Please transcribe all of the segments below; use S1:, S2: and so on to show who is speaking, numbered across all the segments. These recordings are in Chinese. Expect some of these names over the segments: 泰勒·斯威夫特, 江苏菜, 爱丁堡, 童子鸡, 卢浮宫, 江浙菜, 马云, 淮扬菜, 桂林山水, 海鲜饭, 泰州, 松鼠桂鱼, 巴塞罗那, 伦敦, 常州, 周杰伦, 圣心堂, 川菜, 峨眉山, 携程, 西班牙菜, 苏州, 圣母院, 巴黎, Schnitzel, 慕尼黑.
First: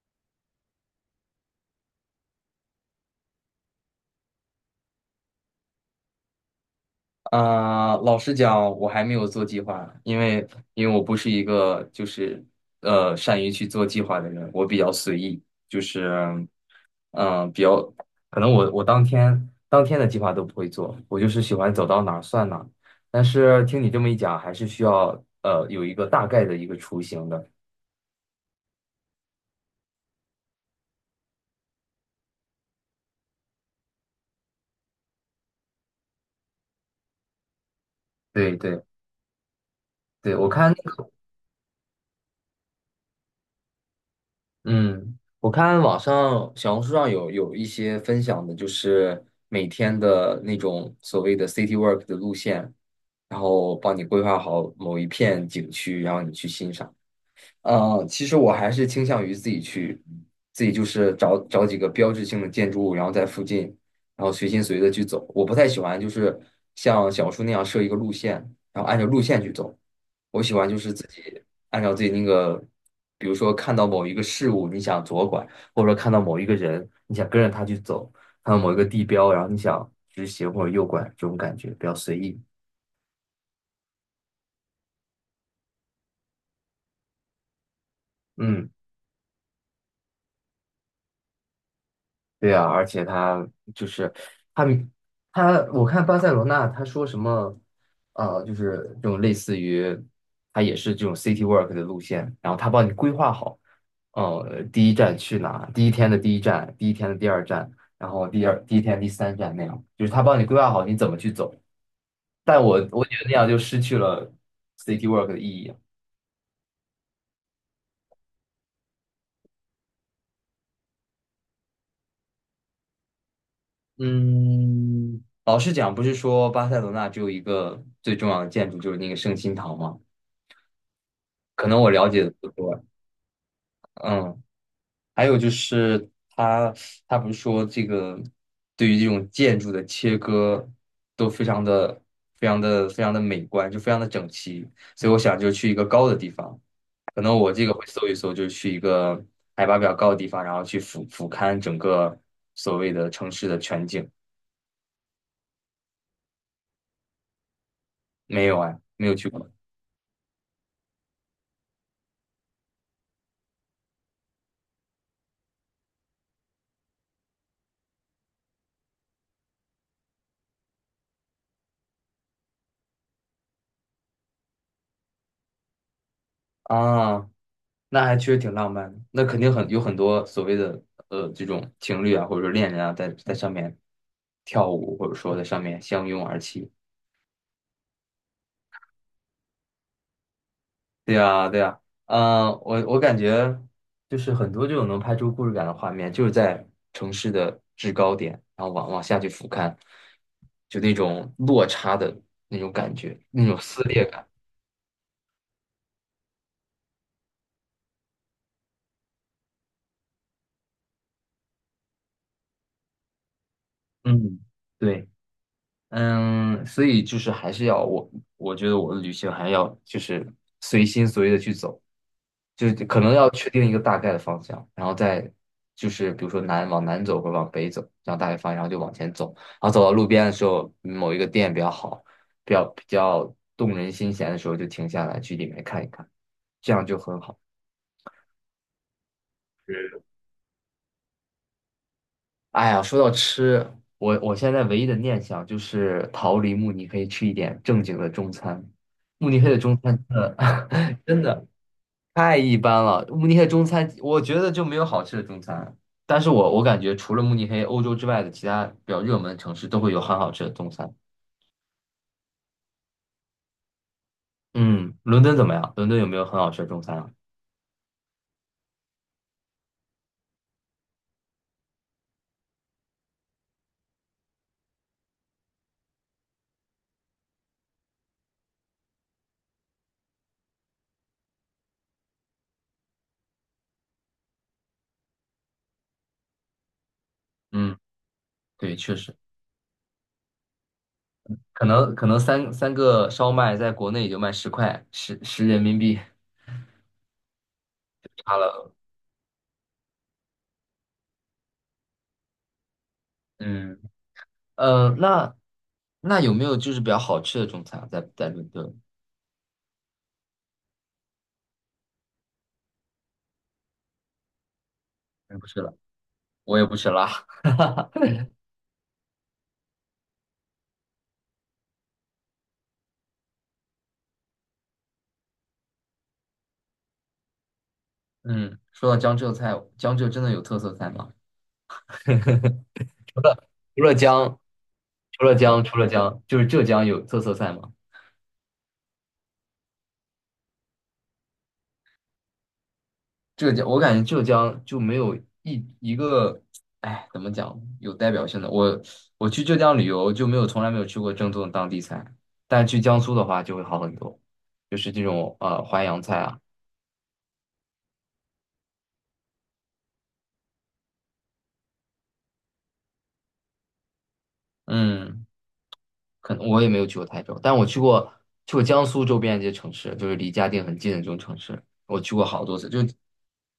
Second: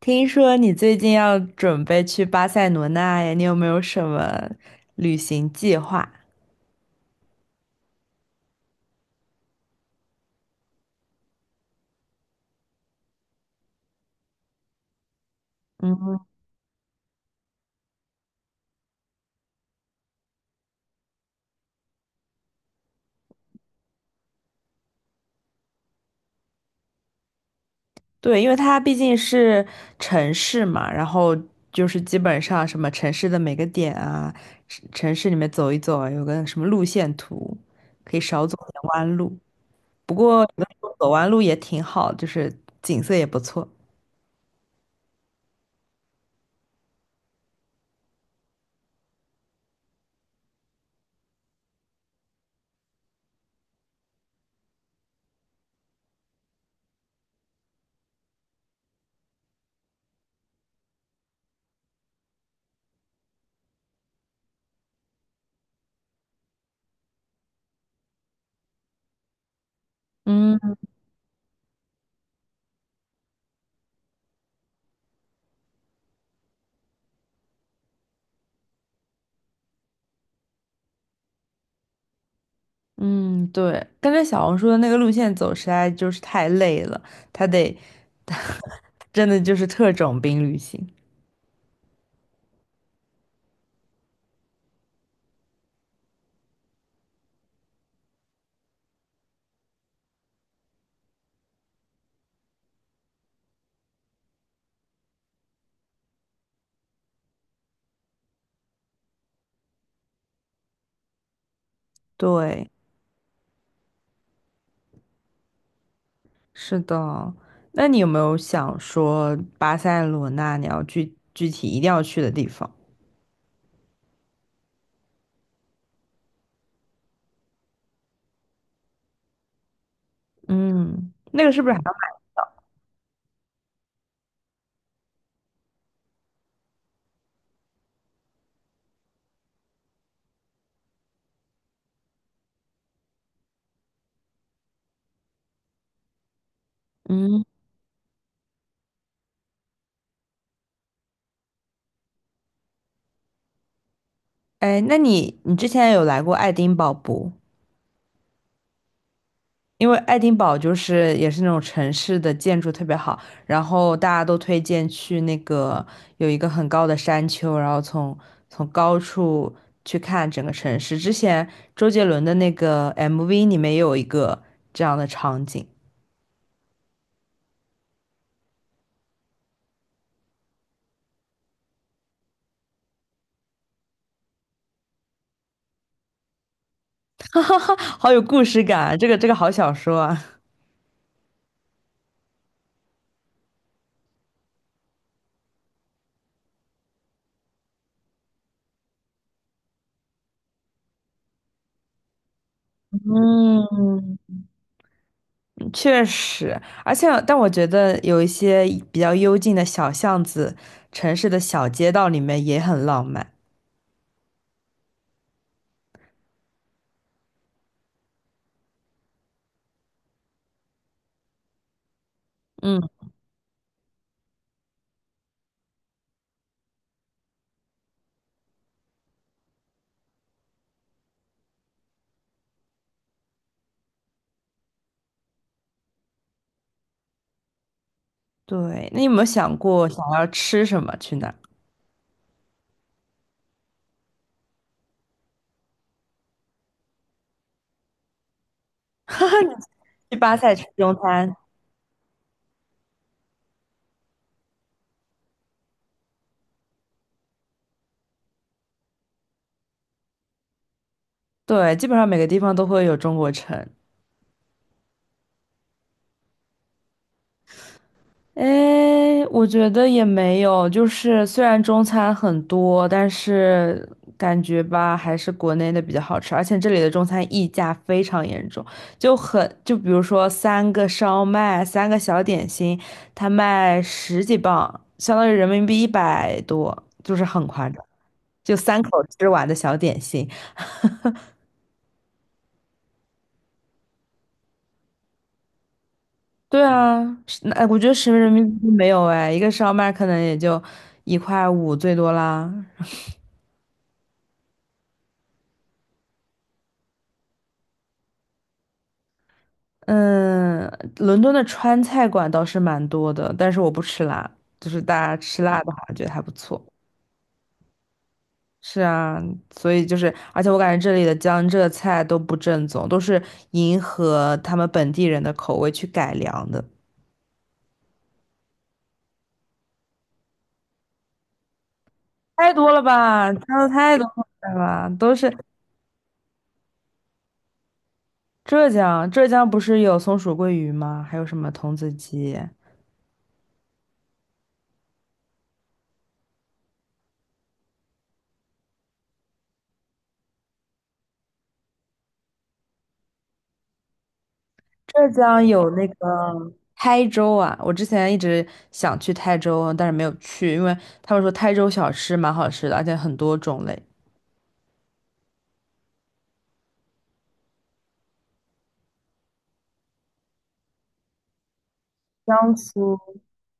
S1: 听说你最近要准备去巴塞罗那呀，你有没有什么旅行计划？
S2: 啊、老实讲，我还没有做计划，因为我不是一个就是善于去做计划的人，我比较随意，就是
S1: 嗯，
S2: 嗯、比较可能我当天的计划都不会做，我就是喜欢走到哪儿算哪儿。但是听你这么一讲，还是需要有一个大概的一个雏形的。
S1: 对，因为它毕竟是城市嘛，然后就是基本上什么城市的每个点啊，城市里面走一走啊，有个什么路线图，可以少
S2: 对
S1: 走
S2: 对
S1: 点弯路。不
S2: 对，
S1: 过有
S2: 我
S1: 的
S2: 看
S1: 时
S2: 那
S1: 候走
S2: 个。
S1: 弯路也挺好，就是景色也不错。
S2: 嗯，我看网上小红书上有一些分享的，就是每天的那种所谓的 city work 的路线，然后帮你规划好某一片景区，然后你去欣赏。嗯，其实我还是倾向于自己去，自己就是找找几个标志性的建筑物，然后在附近，然后随心随的去走。我不太喜欢就是像小树那样设一个路线，然后按照路线去走。我喜欢就
S1: 嗯。
S2: 是自己按照自己那个，比如说看到某一个事物，你想左拐，或者说看到某一个人，你想跟着他去走，看到某一个地标，然后你想直行或者右拐，这种感觉比较随意。
S1: 嗯，对，跟着小红书的那个路线走实在就是太累了，他得，
S2: 嗯。
S1: 真的就是特种兵旅行。
S2: 对啊，而且他就是他他，我看巴塞罗那他说什么，就是这种类似于他也是这种 city work 的路线，然后他帮你规划好，第一站去哪，第一天的第一站，第一天的第二站，然后第一天第三站那样，就是他帮你规划好你怎么去走。但
S1: 对，
S2: 我觉得那样就失去了 city work 的意义。
S1: 是的。那你有没有想说巴塞罗那你要具体一定要去的地方？
S2: 嗯，老实讲，不是说巴塞罗那只有一个最重要的建筑，就是那个圣心堂吗？
S1: 嗯，那个是
S2: 可
S1: 不是还
S2: 能我
S1: 要？
S2: 了解的不多。嗯，还有就是他他不是说这个对于这种建筑的切割都非常的非常的非常的美观，就非常的整齐，所以我想就去一个高的地方，可能
S1: 嗯，
S2: 我这个会搜一搜，就去一个海拔比较高的地方，然后去俯瞰整个所谓的城市的全景。
S1: 哎，那你之前有来过爱丁堡不？
S2: 没有哎，没有去过。
S1: 因为爱丁堡就是也是那种城市的建筑特别好，然后大家都推荐去那个有一个很高的山丘，然后从高处去看整个城市。之前周杰伦的那个 MV 里面也有一个这样的场景，
S2: 啊，那还确实挺浪漫的，那肯定很有很多所谓的这种情侣啊，或者说恋人啊，在在上面跳舞，或者说在上面相拥而泣。
S1: 好有故事感啊，这个好小说啊。
S2: 对呀，对呀。我感觉就是很多这种能拍出故事感的画面，就是在城市的制高点，然后往下去俯瞰，就那种落差的那种感觉，那种撕裂
S1: 嗯，
S2: 感。
S1: 确实，而且但我觉得有一些比较幽静的小巷子、城市的小街道里面也很浪漫。
S2: 嗯，对。嗯，所以就是还是要我，我觉得我的旅行还要就是随心所欲的去走，就是
S1: 嗯。
S2: 可能要确定一个大概的方向，然后再就是比如说往南走或者往北走，这样大概方向，然后就往前走，然后走到路边的时候，某一个店比较好，比较比较动人心弦的时候就停下来去里面看一看，这样就很好。
S1: 对，那你有没有想过想要吃什么？去哪儿？
S2: 哎呀，说到吃，我现在唯一的念想就是逃离慕尼黑，吃一点正经的中餐。慕尼黑的中餐真
S1: 去巴塞吃
S2: 的
S1: 中
S2: 真
S1: 餐？
S2: 的太一般了，慕尼黑中餐我觉得就没有好吃的中餐。但是我感觉除了慕尼黑，欧洲之外的其他比较热门的城市都会有很好吃的中餐。
S1: 对，基本上每个地方都会有中国城。
S2: 嗯，伦敦怎么样？伦敦有没有很好吃的中餐啊？
S1: 诶，我觉得也没有，就是虽然中餐很多，但是感觉吧，还是国内的比较好吃，而且这里的中餐溢价非常严重，就很，就比如说三个烧麦，三个小点心，它卖十几磅，相当于人民币一百多，就是很夸
S2: 嗯，
S1: 张，就
S2: 对，
S1: 三口
S2: 确实，
S1: 吃完的小点心。
S2: 可能三个烧麦在国内也就卖10块，十人民币，
S1: 对啊，是那我觉得十人
S2: 差
S1: 民币
S2: 了。
S1: 都没有哎，一个烧麦可能也就一块五最多啦。
S2: 嗯。呃，那那有没有就是比较好吃的中餐啊在在伦敦？
S1: 嗯，伦敦的川菜馆倒是蛮多的，但是我不吃辣，就是大家
S2: 我也
S1: 吃
S2: 不
S1: 辣
S2: 吃
S1: 的
S2: 了，
S1: 话，觉得还不
S2: 我
S1: 错。
S2: 也不吃辣。
S1: 是啊，所以就是，而且我感觉这里的江浙菜都不正宗，都是迎合他们本地人的口味去改良的，
S2: 嗯，说到江浙菜，江浙真的有特色菜吗？
S1: 太多了吧？加的
S2: 除了
S1: 太多
S2: 江，
S1: 了吧？都是
S2: 除了江，就是浙江有特色菜吗？
S1: 浙江，浙江不是有松鼠桂鱼吗？还有什么童子鸡？
S2: 浙江，我感觉浙江就没有一个，哎，怎么讲，有代表性的。我去浙江旅游就没有从来没有吃过正宗的当地菜，但去江苏的话就会好很多，就是这
S1: 浙
S2: 种
S1: 江有
S2: 淮
S1: 那
S2: 扬菜啊。
S1: 个台州啊，我之前一直想去台州，但是没有去，因为他们说台州小吃蛮好吃的，而且很多种类。
S2: 嗯。可能我也没有去过台州，但我去过江苏周边的一些城市，就是离嘉定很近的这种城市，我去过好
S1: 江
S2: 多次。就
S1: 苏，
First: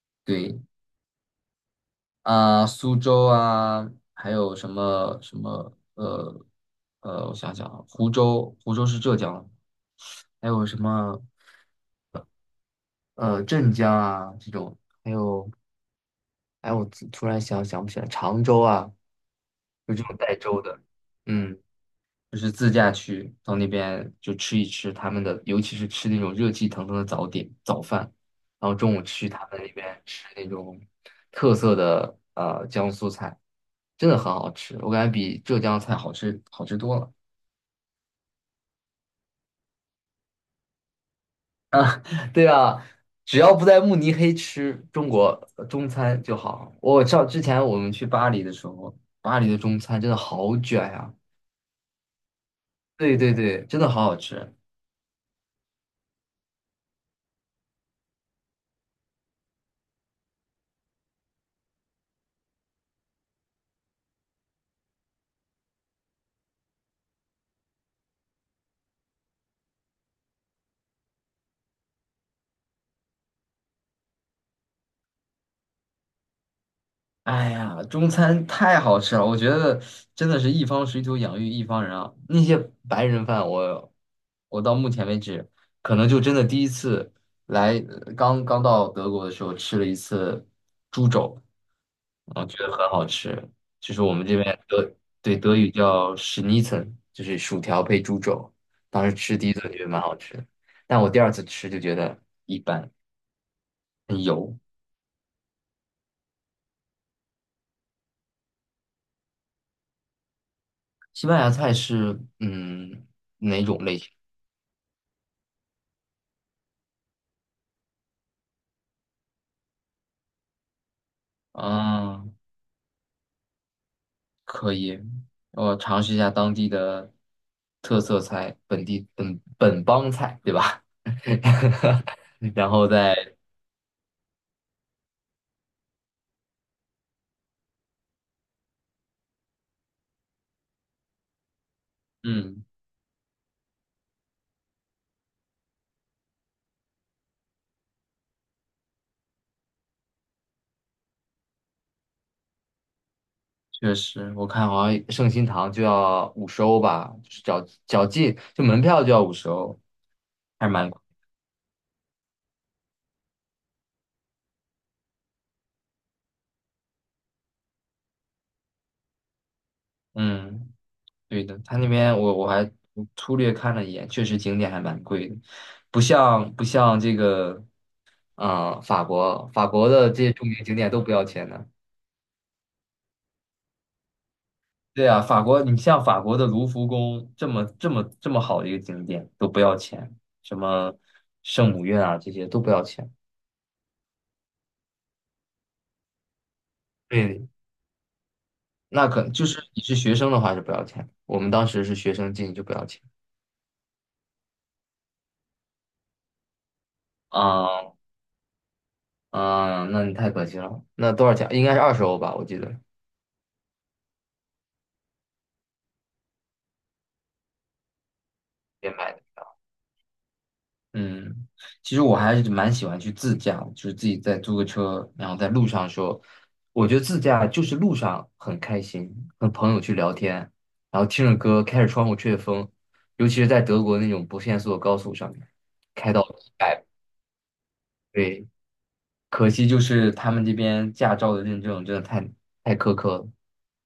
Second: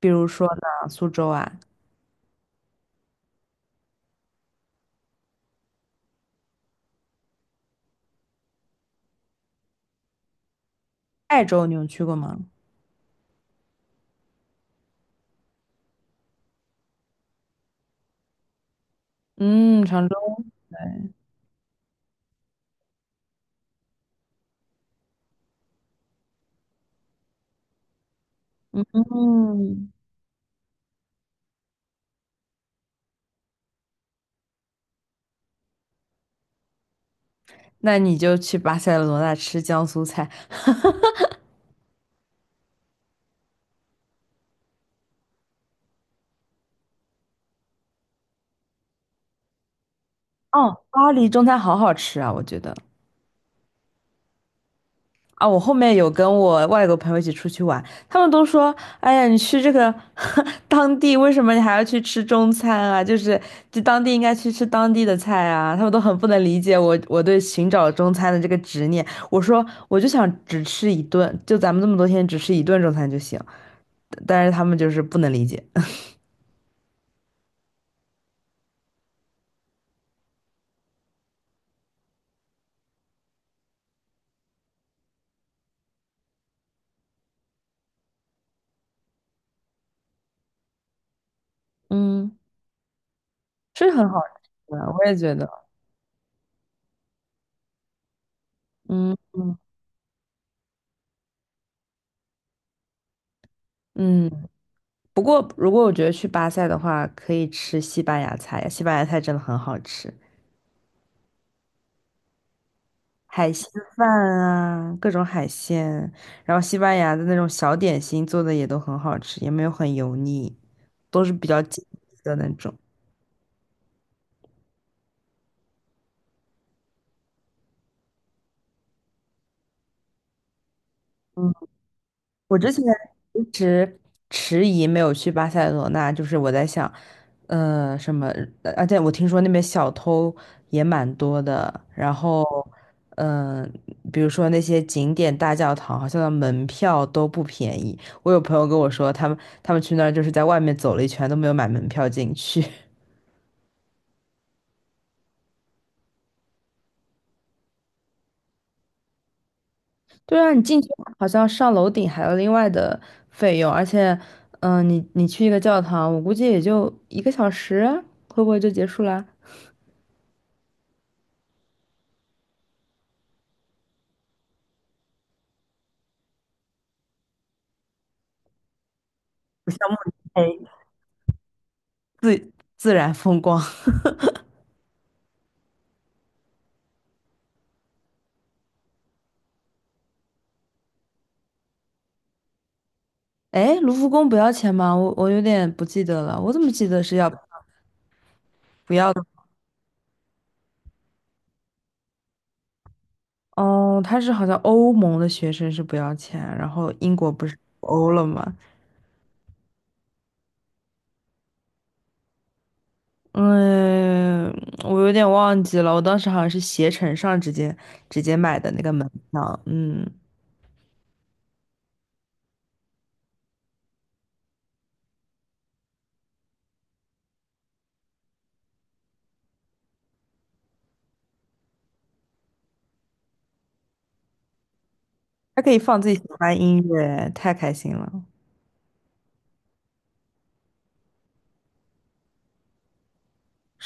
S1: 比如说
S2: 对
S1: 呢，苏州啊，
S2: 啊、苏州啊，还有什么什么我想想啊，湖州，湖州是浙江，还有什么
S1: 泰州你有去过吗？
S2: 镇江啊这种，还有哎，我突然想不起来，常州啊，
S1: 嗯，
S2: 就这
S1: 常
S2: 种
S1: 州。
S2: 带州的。
S1: 对，
S2: 嗯。就是自驾去到那边就吃一吃他们的，尤其是吃那种热气腾腾的早饭，然后中午去他们那
S1: 嗯，
S2: 边吃那种特色的江苏菜，真的很好吃，我感觉比浙江菜好吃多了。
S1: 那你就去巴塞罗那吃江苏菜。
S2: 对啊，只要不在慕尼黑吃中国中餐就好。之前我们去巴黎的时候，巴黎的中餐真的好
S1: 哦，
S2: 卷
S1: 巴
S2: 呀、
S1: 黎中餐好好吃啊，我觉得。
S2: 对对对，真的好好吃。
S1: 啊，我后面有跟我外国朋友一起出去玩，他们都说，哎呀，你去这个 当地，为什么你还要去吃中餐啊？就是就当地应该去吃当地的菜啊，他们都很不能理解我对寻找中餐的这个执念。我说我就想只吃一顿，就咱们这么多天只吃一顿中餐就行，但是他们就是不能理解。
S2: 哎呀，中餐太好吃了，我觉得真的是一方水土养育一方人啊。那些白人饭我到目前为止，可能就真的第一次来，刚刚到德国的时候吃了一次猪肘，
S1: 嗯，
S2: 我觉得很好吃，
S1: 是
S2: 就是
S1: 很
S2: 我
S1: 好
S2: 们这边
S1: 吃的，
S2: 德，
S1: 我也觉
S2: 对，
S1: 得，
S2: 德语叫 Schnitzel，就是薯条配猪肘。当时
S1: 嗯
S2: 吃第一顿觉得蛮好吃，但我第二次吃就觉得一般。
S1: 嗯。不过如果我觉得去巴塞的话，可以吃西班牙菜，西班牙菜真的很好吃。
S2: 西班牙菜是嗯
S1: 海
S2: 哪
S1: 鲜
S2: 种类型？
S1: 饭啊，各种海鲜，然后西班牙的那种小点心做的也都很好吃，也没有很油腻，都是比较紧致
S2: 啊？
S1: 的那种。
S2: 可以，我尝试一下当地的特色菜，本地本本帮菜，对吧？
S1: 嗯，我
S2: 然
S1: 之前
S2: 后再，
S1: 迟疑没有去巴塞罗那，就是我在想，什么，而且我听说那边小偷也蛮多的，然后，
S2: 嗯，
S1: 嗯、比如说那些景点大教堂，好像的门票都不便宜。我有朋友跟我说，他们去那儿就是在外面走了一圈都没有买门票进去。
S2: 确实，我看好像圣心堂就要五十欧吧，就是脚进就门票就要五十欧，
S1: 对啊，你
S2: 还是
S1: 进去
S2: 蛮。
S1: 好像上楼顶还有另外的费用，而且，嗯、你去一个教堂，我估计也就一个小时啊会不会就结束啦？
S2: 嗯，对的。他那边我还粗略看了一眼，确实景点还蛮贵的，不像这个。法
S1: 不像
S2: 国
S1: 慕
S2: 的
S1: 尼
S2: 这些著名
S1: 黑
S2: 景点都不要钱的。
S1: 自然风光。
S2: 对啊，法国，你像法国的卢浮宫这么这么这么好的一个景点都不要钱，什么圣母院啊这些都不要钱。
S1: 哎，卢浮宫不要钱吗？我有点不记得了，我怎么记得是要？
S2: 对，
S1: 不
S2: 那
S1: 要的
S2: 可就是你是学生的话是不要钱，我们当时是学生进就不要钱。
S1: 哦，他是好像欧盟的学生是不要钱，然后英国不是脱
S2: 啊
S1: 欧了吗？
S2: 啊，那你太可惜了。那多少钱？应该是20欧吧，我记得
S1: 嗯，我有点忘记了，我当时好像是携程上直接买的那
S2: 也
S1: 个门
S2: 买。的。
S1: 票，嗯。
S2: 嗯，其实我还是蛮喜欢去自驾的就是自己再租个车，然后在路上说，我觉得自驾就是路上很开心，和朋友去聊天，然后听着歌，开着窗户吹着风，尤其是在德国那种不限速的高速上面，
S1: 还可以放自
S2: 开
S1: 己
S2: 到
S1: 喜欢
S2: 一
S1: 的音
S2: 百，
S1: 乐，太开心了。
S2: 对，可惜就是他们这边驾照的认证真的太苛刻了，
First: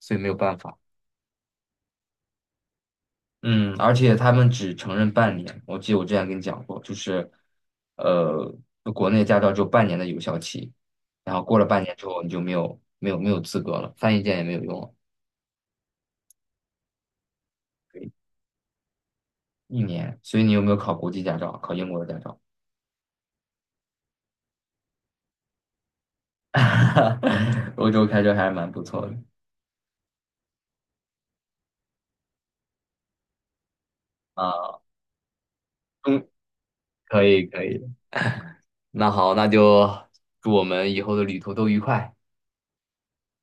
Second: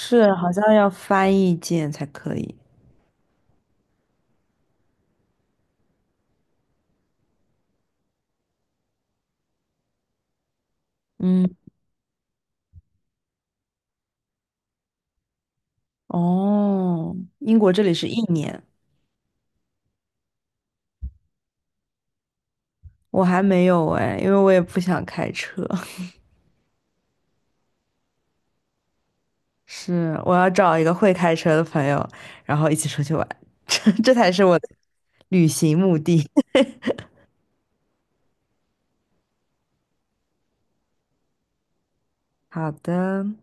S2: 所以没有
S1: 好
S2: 办
S1: 像
S2: 法。
S1: 要翻译键才可以。
S2: 嗯，而且他们只承认半年。我记得我之前跟你讲过，就是，呃，国内驾照只有半年的有效期，然后
S1: 嗯，
S2: 过了半年之后你就没有资格了，翻译件也没有用了，
S1: 哦，英国这里是
S2: 对
S1: 一年，
S2: 一年。所以你有没有考国际驾照？考英国的驾照？
S1: 我还没有哎，因为我也不想开车。
S2: 欧洲开车还是蛮不错的。
S1: 是，我要找一个会开车的朋友，然后一起出去玩，这才是我的
S2: 啊。
S1: 旅行目
S2: 嗯，
S1: 的。
S2: 可以可以。那好，那就祝我们以后的旅途都愉快。
S1: 好的。